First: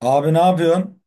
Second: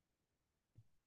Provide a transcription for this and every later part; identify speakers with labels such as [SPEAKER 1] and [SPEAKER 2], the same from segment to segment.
[SPEAKER 1] Abi ne yapıyorsun?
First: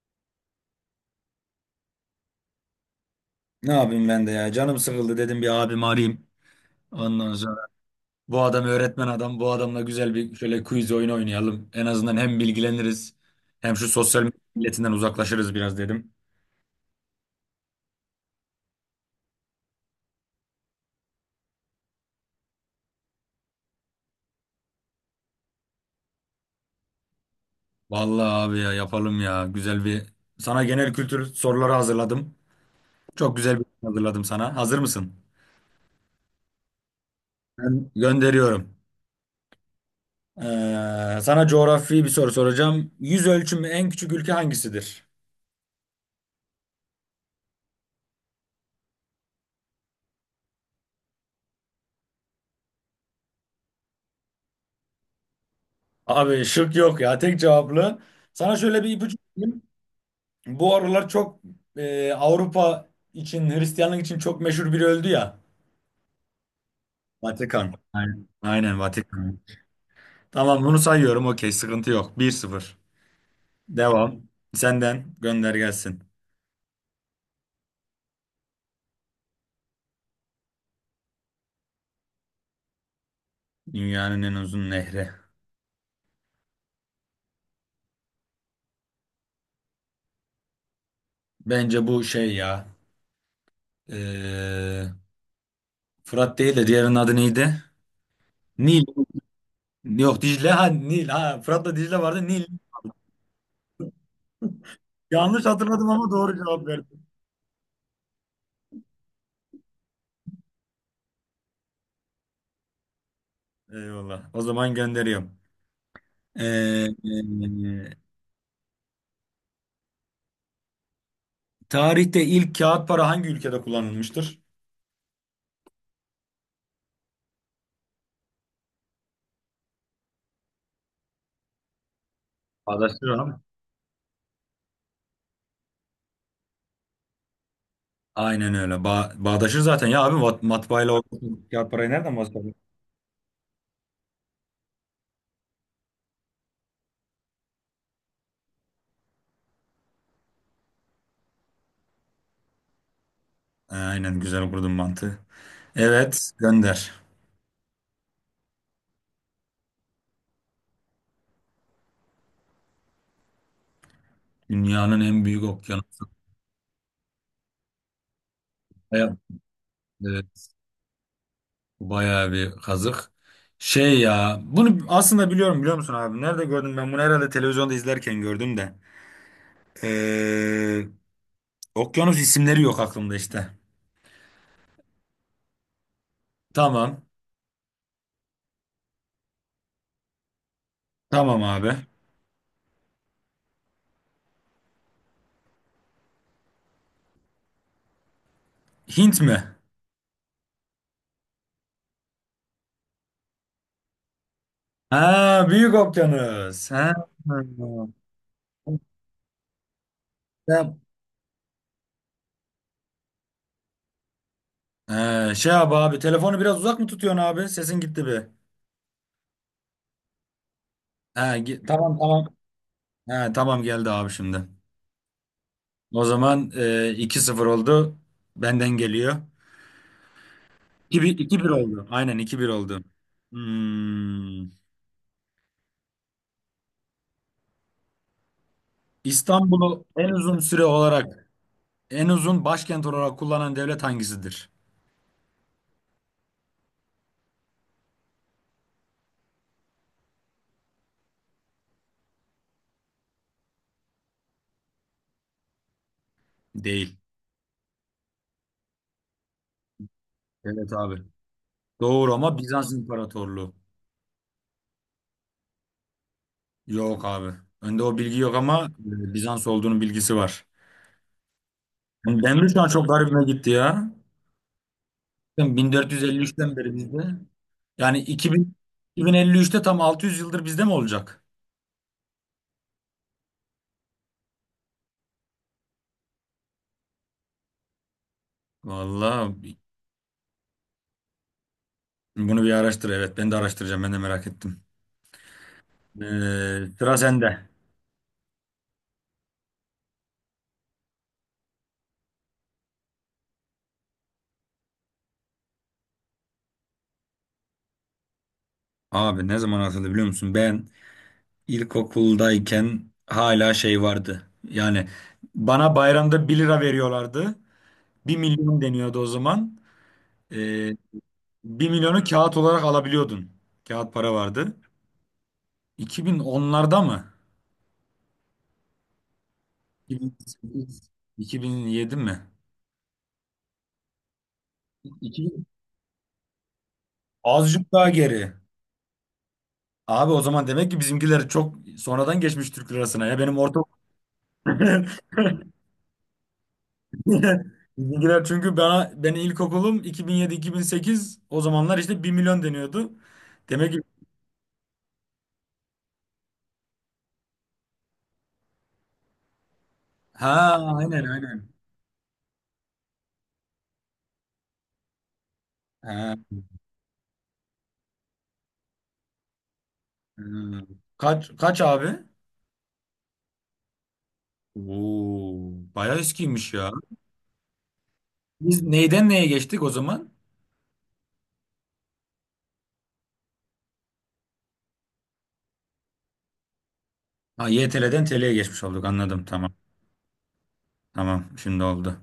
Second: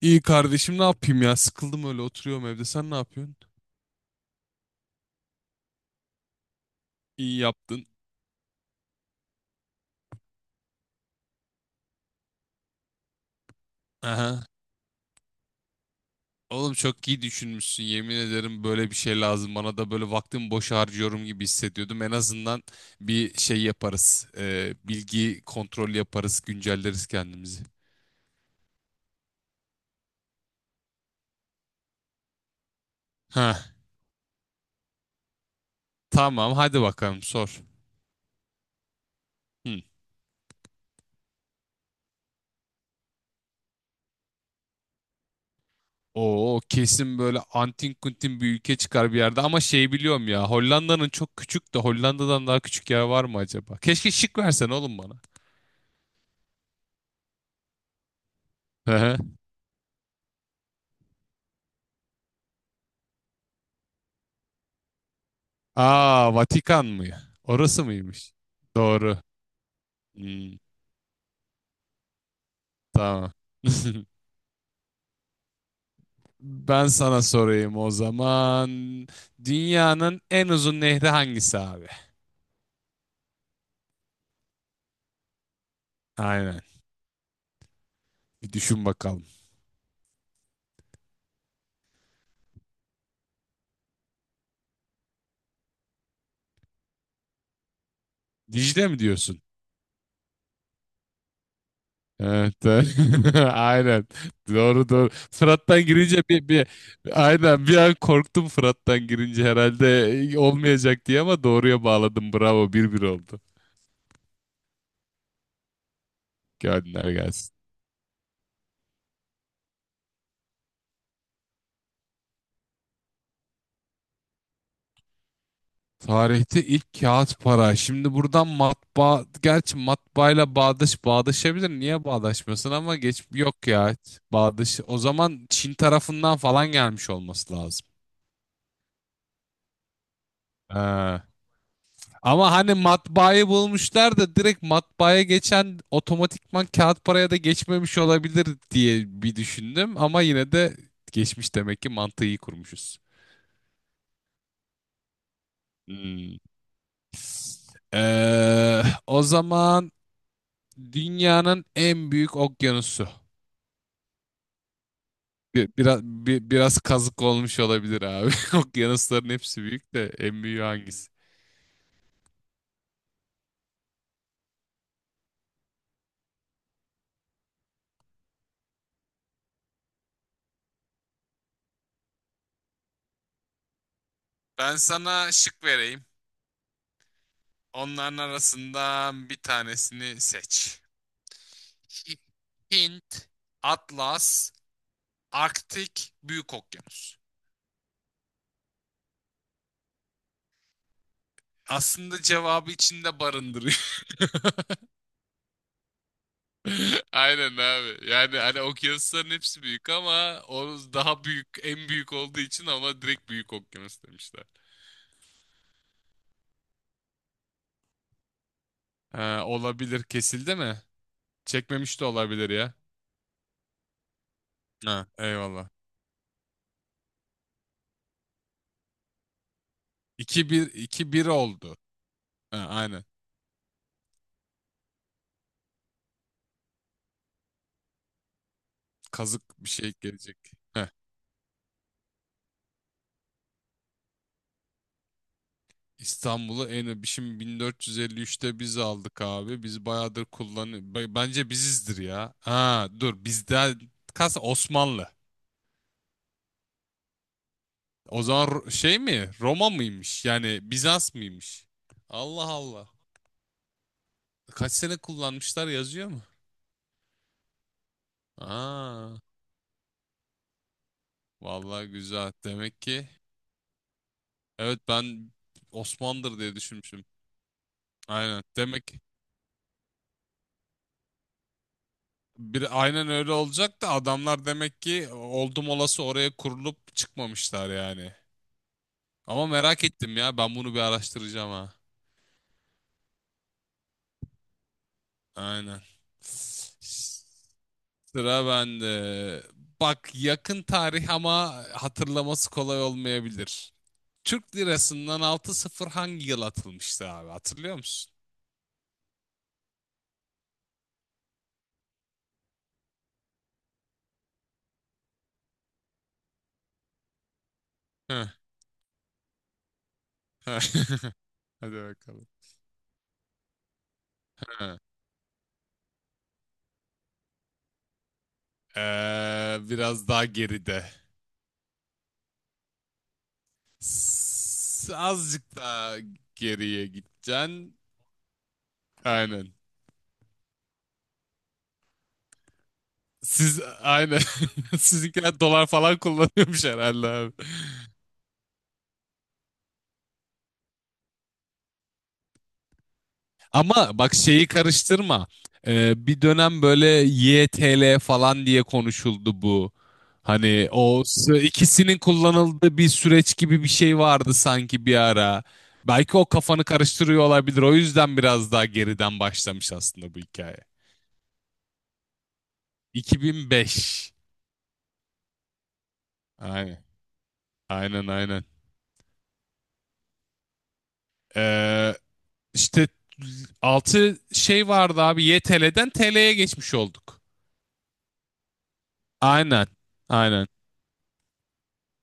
[SPEAKER 2] İyi kardeşim ne yapayım ya? Sıkıldım öyle oturuyorum evde. Sen ne yapıyorsun?
[SPEAKER 1] Ne yapayım ben de ya. Canım sıkıldı dedim bir abimi arayayım. Ondan
[SPEAKER 2] İyi
[SPEAKER 1] sonra
[SPEAKER 2] yaptın.
[SPEAKER 1] bu adam öğretmen adam. Bu adamla güzel bir şöyle quiz oyunu oynayalım. En azından hem bilgileniriz hem şu sosyal medya
[SPEAKER 2] Aha.
[SPEAKER 1] milletinden uzaklaşırız biraz dedim.
[SPEAKER 2] Oğlum çok iyi düşünmüşsün. Yemin ederim böyle bir şey lazım. Bana da böyle vaktimi boş harcıyorum gibi hissediyordum. En azından bir şey yaparız. Bilgi kontrol yaparız. Güncelleriz kendimizi.
[SPEAKER 1] Vallahi abi ya yapalım ya. Güzel bir Sana genel kültür soruları hazırladım. Çok güzel bir şey
[SPEAKER 2] Ha.
[SPEAKER 1] hazırladım sana. Hazır mısın?
[SPEAKER 2] Tamam, hadi bakalım sor.
[SPEAKER 1] Ben gönderiyorum.
[SPEAKER 2] Hı.
[SPEAKER 1] Sana coğrafi bir soru soracağım. Yüz ölçümü en küçük ülke hangisidir?
[SPEAKER 2] Oo, kesin böyle antin kuntin bir ülke çıkar bir yerde ama şey, biliyorum ya Hollanda'nın çok küçük de Hollanda'dan daha küçük yer var mı acaba? Keşke şık versen oğlum bana.
[SPEAKER 1] Abi şık yok ya, tek cevaplı. Sana şöyle bir ipucu vereyim. Bu aralar çok Avrupa için, Hristiyanlık için çok meşhur biri öldü ya.
[SPEAKER 2] Aa, Vatikan mı?
[SPEAKER 1] Vatikan.
[SPEAKER 2] Orası
[SPEAKER 1] Aynen,
[SPEAKER 2] mıymış?
[SPEAKER 1] aynen
[SPEAKER 2] Doğru.
[SPEAKER 1] Vatikan.
[SPEAKER 2] Hmm,
[SPEAKER 1] Tamam bunu sayıyorum, okey, sıkıntı yok. 1-0.
[SPEAKER 2] tamam.
[SPEAKER 1] Devam. Senden gönder gelsin.
[SPEAKER 2] Ben sana sorayım o zaman. Dünyanın en uzun nehri hangisi abi?
[SPEAKER 1] Dünyanın en uzun nehri.
[SPEAKER 2] Aynen. Bir düşün bakalım.
[SPEAKER 1] Bence bu şey ya. e, Fırat değil de diğerinin adı neydi? Nil.
[SPEAKER 2] Dicle mi diyorsun?
[SPEAKER 1] Yok, Dicle. Ha, Nil. Ha, Fırat'la Dicle vardı. Nil.
[SPEAKER 2] Evet. Evet. Aynen. Doğru doğru.
[SPEAKER 1] Yanlış
[SPEAKER 2] Fırat'tan
[SPEAKER 1] hatırladım ama
[SPEAKER 2] girince
[SPEAKER 1] doğru
[SPEAKER 2] bir,
[SPEAKER 1] cevap
[SPEAKER 2] bir
[SPEAKER 1] verdim.
[SPEAKER 2] aynen bir an korktum, Fırat'tan girince herhalde olmayacak diye, ama doğruya bağladım. Bravo. 1-1 oldu.
[SPEAKER 1] Eyvallah. O zaman gönderiyorum. Ee,
[SPEAKER 2] Gönder gelsin.
[SPEAKER 1] e, Tarihte ilk kağıt para hangi ülkede kullanılmıştır?
[SPEAKER 2] Tarihte ilk kağıt para. Şimdi buradan matbaa, gerçi matbaayla bağdaş bağdaşabilir. Niye bağdaşmasın, ama
[SPEAKER 1] Bağdaştır
[SPEAKER 2] geç
[SPEAKER 1] abi.
[SPEAKER 2] yok ya. Bağdaş. O zaman Çin tarafından falan gelmiş olması lazım.
[SPEAKER 1] Aynen öyle. Bağdaşır zaten ya abi. Matbaayla o
[SPEAKER 2] Ee,
[SPEAKER 1] kağıt parayı nereden
[SPEAKER 2] Ama
[SPEAKER 1] bahsediyorsun?
[SPEAKER 2] hani matbaayı bulmuşlar da direkt matbaaya geçen otomatikman kağıt paraya da geçmemiş olabilir diye bir düşündüm, ama yine de geçmiş demek ki, mantığı iyi kurmuşuz.
[SPEAKER 1] Aynen, güzel kurdun mantığı. Evet,
[SPEAKER 2] Hmm.
[SPEAKER 1] gönder.
[SPEAKER 2] O zaman dünyanın en büyük okyanusu.
[SPEAKER 1] Dünyanın en büyük
[SPEAKER 2] Bir- biraz
[SPEAKER 1] okyanusu.
[SPEAKER 2] bir- biraz kazık olmuş olabilir abi.
[SPEAKER 1] Baya-
[SPEAKER 2] Okyanusların hepsi büyük de en
[SPEAKER 1] Evet,
[SPEAKER 2] büyüğü hangisi?
[SPEAKER 1] bayağı bir kazık. Şey ya, bunu aslında biliyorum, biliyor musun abi? Nerede gördüm ben bunu, herhalde televizyonda izlerken gördüm de. Ee, Okyanus isimleri yok aklımda işte.
[SPEAKER 2] Ben sana şık vereyim.
[SPEAKER 1] Tamam.
[SPEAKER 2] Onların arasından bir tanesini seç.
[SPEAKER 1] Tamam abi.
[SPEAKER 2] Hi- Hint, Atlas, Arktik, Büyük Okyanus.
[SPEAKER 1] Hint mi?
[SPEAKER 2] Aslında cevabı içinde barındırıyor.
[SPEAKER 1] Ha, Büyük Okyanus. Ha.
[SPEAKER 2] Aynen abi. Yani hani okyanusların hepsi büyük ama
[SPEAKER 1] Ya-
[SPEAKER 2] o daha büyük, en büyük olduğu için ama direkt Büyük Okyanus demişler.
[SPEAKER 1] Ha, şey abi telefonu biraz uzak mı tutuyorsun abi? Sesin gitti bir.
[SPEAKER 2] Ha, olabilir, kesildi mi?
[SPEAKER 1] Ha, tamam
[SPEAKER 2] Çekmemiş de
[SPEAKER 1] tamam.
[SPEAKER 2] olabilir ya.
[SPEAKER 1] Ha, tamam geldi abi şimdi.
[SPEAKER 2] Ha, eyvallah.
[SPEAKER 1] O zaman 2-0 oldu. Benden geliyor.
[SPEAKER 2] 2 bir,
[SPEAKER 1] 2
[SPEAKER 2] iki
[SPEAKER 1] bir,
[SPEAKER 2] bir
[SPEAKER 1] iki bir
[SPEAKER 2] oldu.
[SPEAKER 1] oldu. Aynen, iki bir
[SPEAKER 2] Ha,
[SPEAKER 1] oldu.
[SPEAKER 2] aynen.
[SPEAKER 1] Hmm.
[SPEAKER 2] Kazık bir
[SPEAKER 1] İstanbul'u
[SPEAKER 2] şey
[SPEAKER 1] en uzun
[SPEAKER 2] gelecek.
[SPEAKER 1] süre
[SPEAKER 2] Heh.
[SPEAKER 1] olarak, en uzun başkent olarak kullanan devlet hangisidir?
[SPEAKER 2] İstanbul'u şimdi 1453'te biz aldık abi. Biz bayağıdır kullan bence bizizdir ya. Ha, dur bizden kas Osmanlı.
[SPEAKER 1] Değil.
[SPEAKER 2] O zaman Şey mi? Roma mıymış? Yani
[SPEAKER 1] Evet abi.
[SPEAKER 2] Bizans mıymış?
[SPEAKER 1] Doğru, ama
[SPEAKER 2] Allah
[SPEAKER 1] Bizans
[SPEAKER 2] Allah.
[SPEAKER 1] İmparatorluğu.
[SPEAKER 2] Kaç sene kullanmışlar, yazıyor mu?
[SPEAKER 1] Yok abi. Önde o bilgi yok ama
[SPEAKER 2] Aa,
[SPEAKER 1] Bizans olduğunun bilgisi var.
[SPEAKER 2] vallahi
[SPEAKER 1] Yani
[SPEAKER 2] güzel.
[SPEAKER 1] Demir, şu an
[SPEAKER 2] Demek
[SPEAKER 1] çok
[SPEAKER 2] ki.
[SPEAKER 1] garibime gitti ya.
[SPEAKER 2] Evet, ben
[SPEAKER 1] Ben
[SPEAKER 2] Osman'dır
[SPEAKER 1] 1453'ten
[SPEAKER 2] diye
[SPEAKER 1] beri
[SPEAKER 2] düşünmüşüm.
[SPEAKER 1] bizde. Yani
[SPEAKER 2] Aynen.
[SPEAKER 1] 2000,
[SPEAKER 2] Demek
[SPEAKER 1] 2053'te tam 600 yıldır bizde mi olacak?
[SPEAKER 2] bir aynen öyle olacak da adamlar demek ki oldum olası oraya kurulup çıkmamışlar yani. Ama
[SPEAKER 1] Vallahi
[SPEAKER 2] merak ettim ya, ben bunu bir araştıracağım ha.
[SPEAKER 1] bunu bir araştır. Evet, ben de araştıracağım. Ben de merak ettim.
[SPEAKER 2] Aynen.
[SPEAKER 1] Sıra sende.
[SPEAKER 2] Sıra bende. Bak, yakın tarih ama hatırlaması kolay olmayabilir. Türk lirasından altı sıfır hangi yıl atılmıştı abi, hatırlıyor musun?
[SPEAKER 1] Abi, ne zaman atıldı biliyor musun? Ben ilkokuldayken hala şey vardı. Yani bana bayramda bir lira veriyorlardı. Bir
[SPEAKER 2] Heh.
[SPEAKER 1] milyon deniyordu o zaman. Ee, Bir
[SPEAKER 2] Hadi
[SPEAKER 1] milyonu
[SPEAKER 2] bakalım.
[SPEAKER 1] kağıt olarak alabiliyordun. Kağıt para vardı.
[SPEAKER 2] Heh.
[SPEAKER 1] 2010'larda mı?
[SPEAKER 2] Biraz daha geride.
[SPEAKER 1] 2008, 2007 mi? 2000.
[SPEAKER 2] Azıcık daha geriye
[SPEAKER 1] Azıcık
[SPEAKER 2] gideceksin.
[SPEAKER 1] daha geri.
[SPEAKER 2] Aynen.
[SPEAKER 1] Abi, o zaman demek ki bizimkiler çok sonradan geçmiş Türk lirasına ya. Benim orta
[SPEAKER 2] Siz aynen. Sizinkiler dolar falan kullanıyormuş herhalde abi.
[SPEAKER 1] Bizimkiler, çünkü bana, benim ilkokulum 2007-2008, o zamanlar işte bir milyon deniyordu. Demek ki,
[SPEAKER 2] Ama bak şeyi karıştırma. Bir dönem böyle YTL falan diye konuşuldu bu.
[SPEAKER 1] ha,
[SPEAKER 2] Hani o
[SPEAKER 1] aynen aynen.
[SPEAKER 2] ikisinin kullanıldığı bir süreç gibi bir şey vardı sanki bir ara.
[SPEAKER 1] Ha,
[SPEAKER 2] Belki o kafanı karıştırıyor olabilir. O yüzden biraz daha geriden başlamış aslında bu hikaye.
[SPEAKER 1] ha. Kaç kaç abi?
[SPEAKER 2] 2005.
[SPEAKER 1] Oo, bayağı eskiymiş ya.
[SPEAKER 2] Aynen. Aynen aynen.
[SPEAKER 1] Biz neyden neye geçtik o zaman?
[SPEAKER 2] Ee, işte altı şey vardı abi. YTL'den TL'ye geçmiş olduk.
[SPEAKER 1] Ha, YTL'den TL'ye geçmiş olduk, anladım, tamam.
[SPEAKER 2] Aynen. Aynen.
[SPEAKER 1] Tamam şimdi oldu.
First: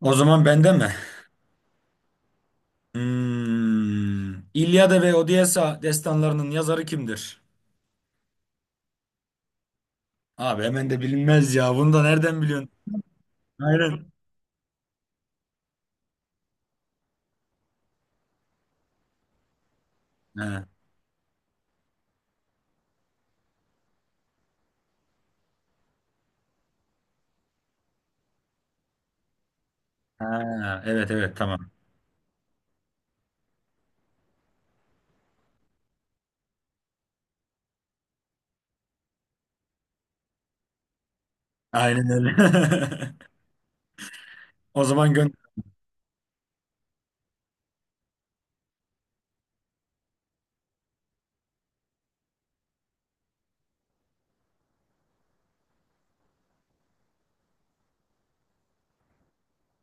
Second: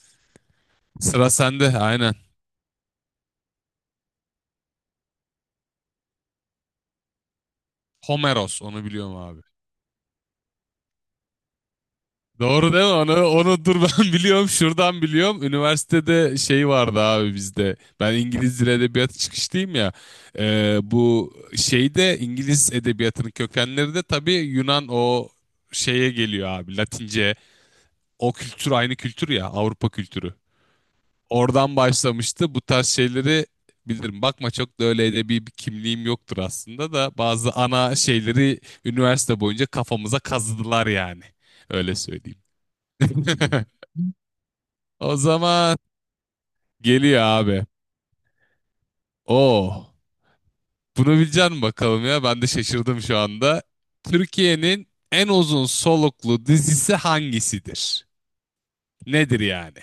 [SPEAKER 1] O zaman bende mi?
[SPEAKER 2] Sıra sende. Aynen.
[SPEAKER 1] Hmm. İlyada ve Odysseia destanlarının yazarı kimdir?
[SPEAKER 2] Homeros, onu biliyorum abi.
[SPEAKER 1] Abi hemen de bilinmez ya. Bunu da nereden biliyorsun?
[SPEAKER 2] Doğru değil mi? Onu dur ben
[SPEAKER 1] Aynen.
[SPEAKER 2] biliyorum. Şuradan biliyorum. Üniversitede şey vardı abi bizde. Ben İngiliz Dili Edebiyatı çıkışlıyım ya.
[SPEAKER 1] Ha.
[SPEAKER 2] Bu şeyde İngiliz edebiyatının kökenleri de tabii Yunan o şeye geliyor abi. Latince. O kültür aynı kültür ya, Avrupa kültürü.
[SPEAKER 1] Ha, evet evet, tamam.
[SPEAKER 2] Oradan başlamıştı, bu tarz şeyleri bilirim. Bakma, çok da öyle edebi bir kimliğim yoktur aslında da bazı ana şeyleri üniversite boyunca kafamıza kazıdılar yani. Öyle
[SPEAKER 1] Aynen öyle.
[SPEAKER 2] söyleyeyim.
[SPEAKER 1] O zaman
[SPEAKER 2] O
[SPEAKER 1] gönder.
[SPEAKER 2] zaman geliyor abi. Oo, bunu bilecek misin bakalım ya? Ben de şaşırdım şu anda. Türkiye'nin en uzun soluklu dizisi hangisidir? Nedir yani?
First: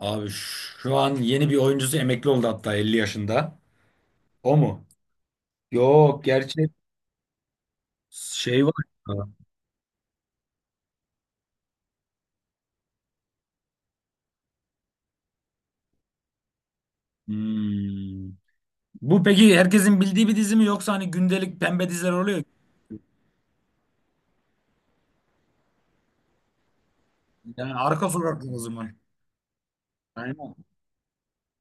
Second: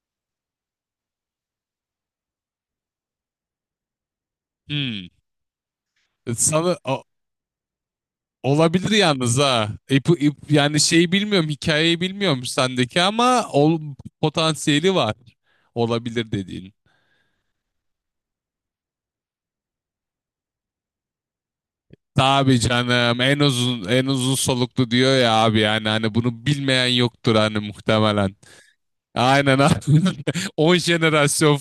[SPEAKER 1] Abi, şu an yeni bir oyuncusu emekli oldu, hatta 50 yaşında. O mu?
[SPEAKER 2] Hmm.
[SPEAKER 1] Yok gerçi,
[SPEAKER 2] Sana...
[SPEAKER 1] şey var.
[SPEAKER 2] Olabilir yalnız ha. Yani şeyi bilmiyorum, hikayeyi bilmiyorum sendeki ama potansiyeli var. Olabilir dediğin.
[SPEAKER 1] Hmm. Bu peki, herkesin bildiği bir dizi mi, yoksa hani gündelik pembe diziler oluyor.
[SPEAKER 2] Tabii canım, en uzun soluklu diyor ya abi, yani hani bunu bilmeyen yoktur hani
[SPEAKER 1] Yani arka
[SPEAKER 2] muhtemelen.
[SPEAKER 1] sokaklı o zaman.
[SPEAKER 2] Aynen abi.
[SPEAKER 1] Aynen.
[SPEAKER 2] 10 jenerasyon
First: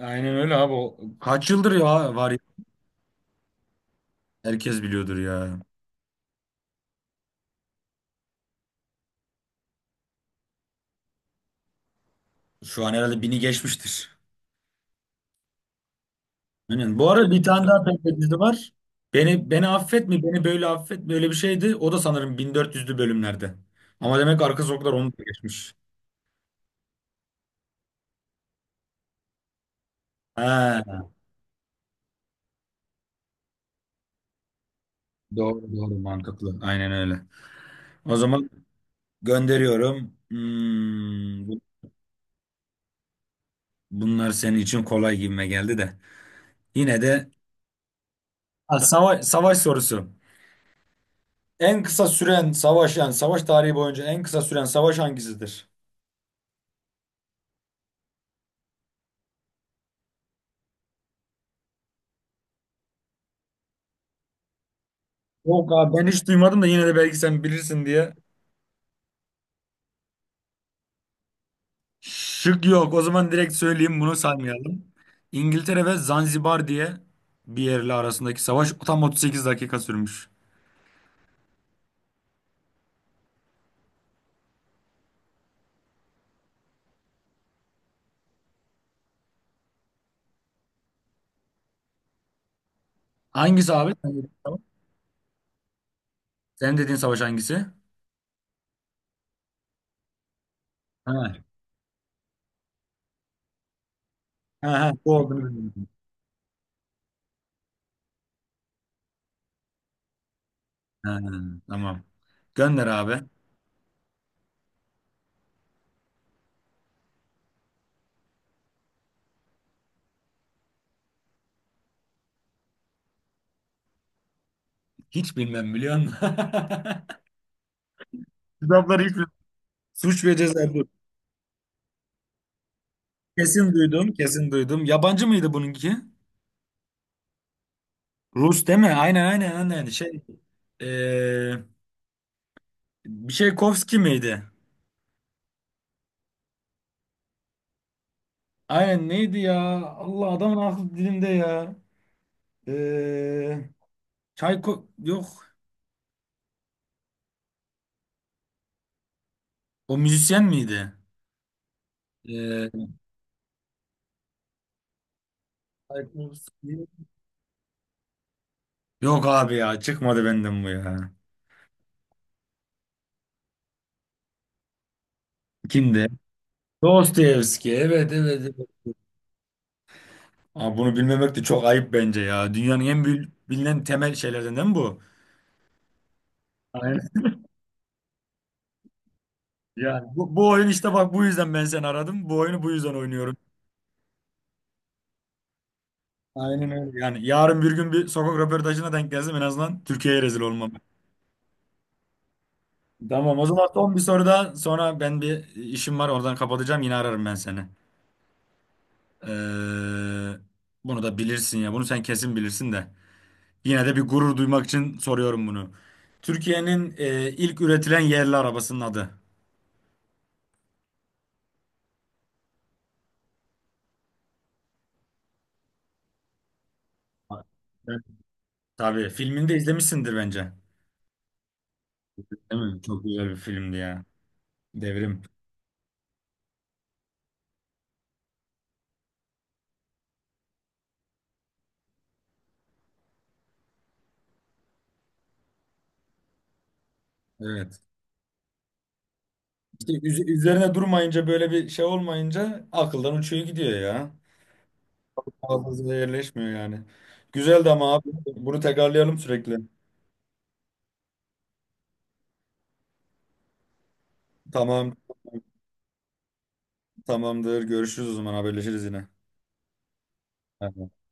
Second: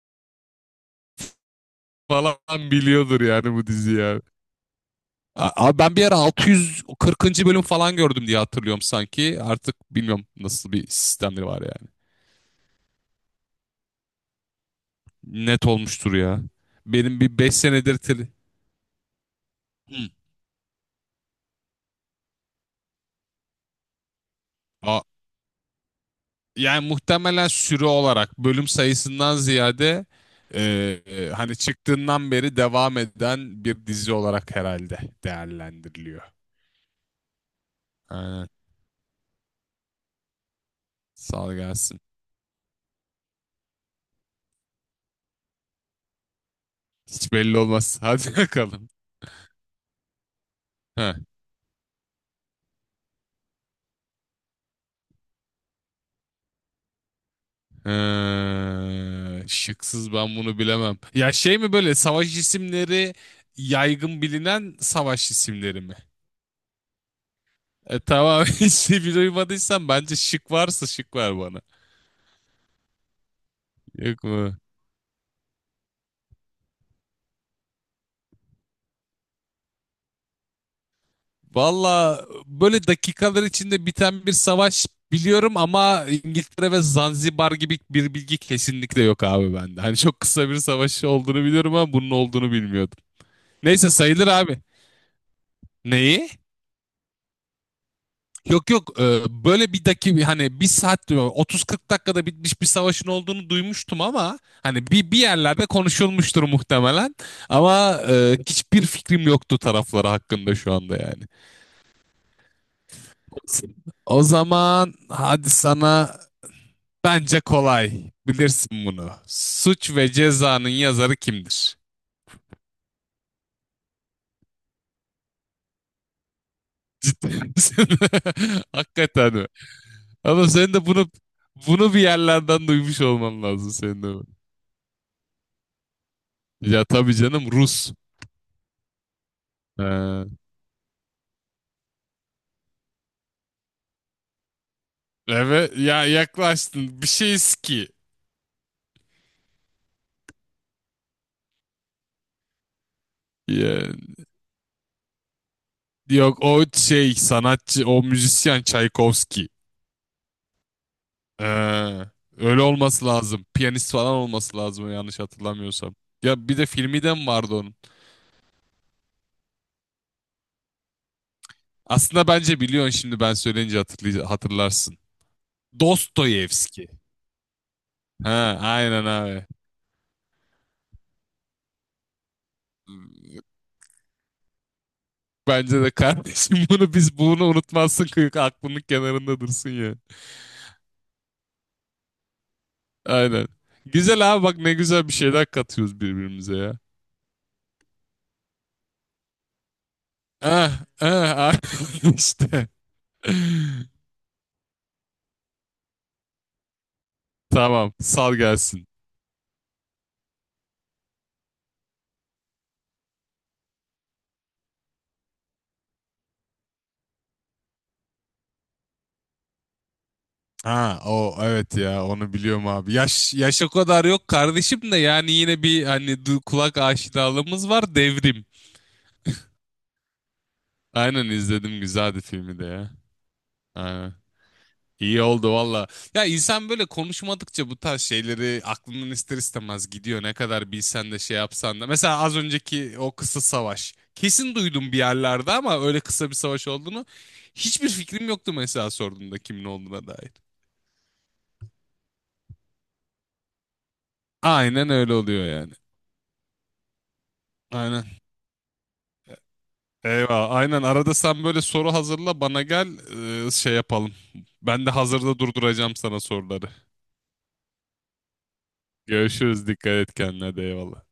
[SPEAKER 1] Aynen öyle abi. O kaç yıldır ya var
[SPEAKER 2] falan
[SPEAKER 1] ya.
[SPEAKER 2] biliyordur yani bu diziyi abi.
[SPEAKER 1] Herkes biliyordur ya.
[SPEAKER 2] Abi ben bir ara 640. bölüm falan gördüm diye hatırlıyorum sanki. Artık bilmiyorum nasıl bir sistemleri var yani.
[SPEAKER 1] Şu an herhalde bini geçmiştir.
[SPEAKER 2] Net olmuştur ya.
[SPEAKER 1] Aynen. Bu
[SPEAKER 2] Benim
[SPEAKER 1] arada
[SPEAKER 2] bir
[SPEAKER 1] bir
[SPEAKER 2] beş
[SPEAKER 1] tane daha
[SPEAKER 2] senedir
[SPEAKER 1] pembe
[SPEAKER 2] tele-
[SPEAKER 1] dizi var. Beni
[SPEAKER 2] Hı.
[SPEAKER 1] affet mi? Beni böyle affet mi? Öyle bir şeydi. O da sanırım 1400'lü bölümlerde. Ama demek arka sokaklar
[SPEAKER 2] Aa,
[SPEAKER 1] onu da geçmiş.
[SPEAKER 2] yani muhtemelen süre olarak bölüm sayısından ziyade e,
[SPEAKER 1] Ha,
[SPEAKER 2] hani çıktığından beri devam eden bir dizi olarak herhalde
[SPEAKER 1] doğru doğru,
[SPEAKER 2] değerlendiriliyor.
[SPEAKER 1] mantıklı. Aynen öyle. O
[SPEAKER 2] Aynen.
[SPEAKER 1] zaman gönderiyorum.
[SPEAKER 2] Sağ
[SPEAKER 1] Hmm,
[SPEAKER 2] ol, gelsin.
[SPEAKER 1] bunlar senin için kolay gibime geldi de. Yine de...
[SPEAKER 2] Hiç belli olmaz. Hadi
[SPEAKER 1] Ha,
[SPEAKER 2] bakalım.
[SPEAKER 1] savaş, savaş sorusu.
[SPEAKER 2] Ha.
[SPEAKER 1] En kısa süren savaş, yani savaş tarihi boyunca en kısa süren savaş hangisidir?
[SPEAKER 2] Şıksız ben bunu bilemem. Ya şey mi, böyle savaş isimleri, yaygın bilinen savaş
[SPEAKER 1] Yok
[SPEAKER 2] isimleri mi?
[SPEAKER 1] abi, ben hiç duymadım, da yine de belki sen bilirsin diye.
[SPEAKER 2] Tamam, işte bir duymadıysan bence şık varsa şık ver bana.
[SPEAKER 1] Şık yok. O zaman direkt söyleyeyim, bunu
[SPEAKER 2] Yok mu?
[SPEAKER 1] saymayalım. İngiltere ve Zanzibar diye bir yerle arasındaki savaş tam 38 dakika sürmüş.
[SPEAKER 2] Valla böyle dakikalar içinde biten bir savaş biliyorum ama İngiltere ve Zanzibar gibi bir bilgi kesinlikle yok abi bende. Hani çok kısa bir savaş olduğunu biliyorum ama bunun olduğunu bilmiyordum.
[SPEAKER 1] Hangisi
[SPEAKER 2] Neyse,
[SPEAKER 1] abi?
[SPEAKER 2] sayılır abi. Neyi?
[SPEAKER 1] Senin dediğin savaş hangisi?
[SPEAKER 2] Yok yok, böyle bir dakika, hani bir saat diyor,
[SPEAKER 1] Ha.
[SPEAKER 2] 30-40 dakikada bitmiş bir savaşın olduğunu duymuştum ama
[SPEAKER 1] Ha,
[SPEAKER 2] hani
[SPEAKER 1] ha,
[SPEAKER 2] bir
[SPEAKER 1] bu
[SPEAKER 2] bir
[SPEAKER 1] olduğunu
[SPEAKER 2] yerlerde
[SPEAKER 1] bilmiyordum.
[SPEAKER 2] konuşulmuştur muhtemelen ama hiçbir fikrim yoktu tarafları hakkında şu anda
[SPEAKER 1] Ha,
[SPEAKER 2] yani.
[SPEAKER 1] tamam. Gönder abi.
[SPEAKER 2] O zaman hadi, sana bence kolay, bilirsin bunu. Suç ve Ceza'nın yazarı kimdir?
[SPEAKER 1] Hiç bilmem, biliyor musun?
[SPEAKER 2] Ciddi misin?
[SPEAKER 1] Kitapları hiç bilmem.
[SPEAKER 2] Hakikaten mi?
[SPEAKER 1] Suç ve
[SPEAKER 2] Ama
[SPEAKER 1] Ceza.
[SPEAKER 2] sen de bunu bir yerlerden duymuş olman lazım
[SPEAKER 1] Kesin
[SPEAKER 2] senin de.
[SPEAKER 1] duydum, kesin duydum. Yabancı mıydı bununki?
[SPEAKER 2] Ya tabii canım, Rus.
[SPEAKER 1] Rus değil mi? Aynen aynen aynen. Şey,
[SPEAKER 2] Ha,
[SPEAKER 1] eee bir şey Kovski miydi?
[SPEAKER 2] evet ya, yaklaştın bir şey ki.
[SPEAKER 1] Aynen, neydi ya? Allah, adamın aklı dilimde ya. Eee
[SPEAKER 2] Ya,
[SPEAKER 1] Çayko, yok.
[SPEAKER 2] yok, o şey sanatçı, o müzisyen Çaykovski.
[SPEAKER 1] O müzisyen miydi?
[SPEAKER 2] Ha, öyle
[SPEAKER 1] Eee
[SPEAKER 2] olması lazım. Piyanist falan olması lazım, yanlış hatırlamıyorsam. Ya bir de
[SPEAKER 1] Çaykovski.
[SPEAKER 2] filmi de mi vardı onun?
[SPEAKER 1] Yok abi ya, çıkmadı benden bu ya.
[SPEAKER 2] Aslında bence biliyorsun, şimdi ben söyleyince hatırlarsın.
[SPEAKER 1] Kimdi?
[SPEAKER 2] Dostoyevski.
[SPEAKER 1] Dostoyevski. Evet evet
[SPEAKER 2] Ha,
[SPEAKER 1] evet.
[SPEAKER 2] aynen abi.
[SPEAKER 1] Abi, bunu bilmemek de çok ayıp bence ya. Dünyanın en bilinen temel şeylerden değil mi bu?
[SPEAKER 2] Bence de kardeşim, bunu unutmazsın, kıyık aklının kenarında dursun ya.
[SPEAKER 1] Yani bu oyun, işte bak, bu yüzden ben seni aradım. Bu oyunu bu yüzden oynuyorum.
[SPEAKER 2] Aynen. Güzel abi, bak ne güzel bir şeyler katıyoruz birbirimize
[SPEAKER 1] Aynen
[SPEAKER 2] ya.
[SPEAKER 1] öyle. Yani yarın bir gün bir sokak röportajına denk gelsem, en azından Türkiye'ye rezil olmam.
[SPEAKER 2] Ah, ah, ah. işte.
[SPEAKER 1] Tamam, o zaman son bir soru daha. Sonra ben, bir işim var, oradan kapatacağım. Yine ararım ben seni.
[SPEAKER 2] Tamam, sal gelsin.
[SPEAKER 1] Ee, Bunu da bilirsin ya. Bunu sen kesin bilirsin de. Yine de bir gurur duymak için soruyorum bunu. Türkiye'nin ilk üretilen yerli arabasının adı.
[SPEAKER 2] Ha, o evet ya, onu biliyorum abi. Yaş yaş o kadar yok kardeşim de, yani yine bir hani kulak aşinalığımız var,
[SPEAKER 1] Evet.
[SPEAKER 2] devrim.
[SPEAKER 1] Tabii filmini de izlemişsindir bence.
[SPEAKER 2] Aynen, izledim, güzeldi filmi
[SPEAKER 1] Değil
[SPEAKER 2] de
[SPEAKER 1] mi?
[SPEAKER 2] ya.
[SPEAKER 1] Çok güzel bir filmdi ya.
[SPEAKER 2] Aynen.
[SPEAKER 1] Devrim.
[SPEAKER 2] İyi oldu valla. Ya insan böyle konuşmadıkça bu tarz şeyleri aklından ister istemez gidiyor. Ne kadar bilsen de, şey yapsan da. Mesela az önceki o kısa savaş. Kesin duydum bir yerlerde ama öyle kısa bir savaş olduğunu,
[SPEAKER 1] Evet.
[SPEAKER 2] hiçbir fikrim yoktu mesela sorduğunda kimin
[SPEAKER 1] İşte
[SPEAKER 2] olduğuna dair.
[SPEAKER 1] üzerine durmayınca, böyle bir şey olmayınca akıldan uçuyor gidiyor ya.
[SPEAKER 2] Aynen öyle oluyor yani.
[SPEAKER 1] Hafızada yerleşmiyor yani. Güzeldi ama
[SPEAKER 2] Aynen.
[SPEAKER 1] abi, bunu tekrarlayalım sürekli.
[SPEAKER 2] Eyvah. Aynen, arada sen böyle soru hazırla bana gel, şey yapalım. Ben de
[SPEAKER 1] Tamam,
[SPEAKER 2] hazırda durduracağım sana soruları.
[SPEAKER 1] tamamdır. Görüşürüz o zaman, haberleşiriz yine.
[SPEAKER 2] Görüşürüz. Dikkat et kendine. De
[SPEAKER 1] Aynen.
[SPEAKER 2] eyvallah.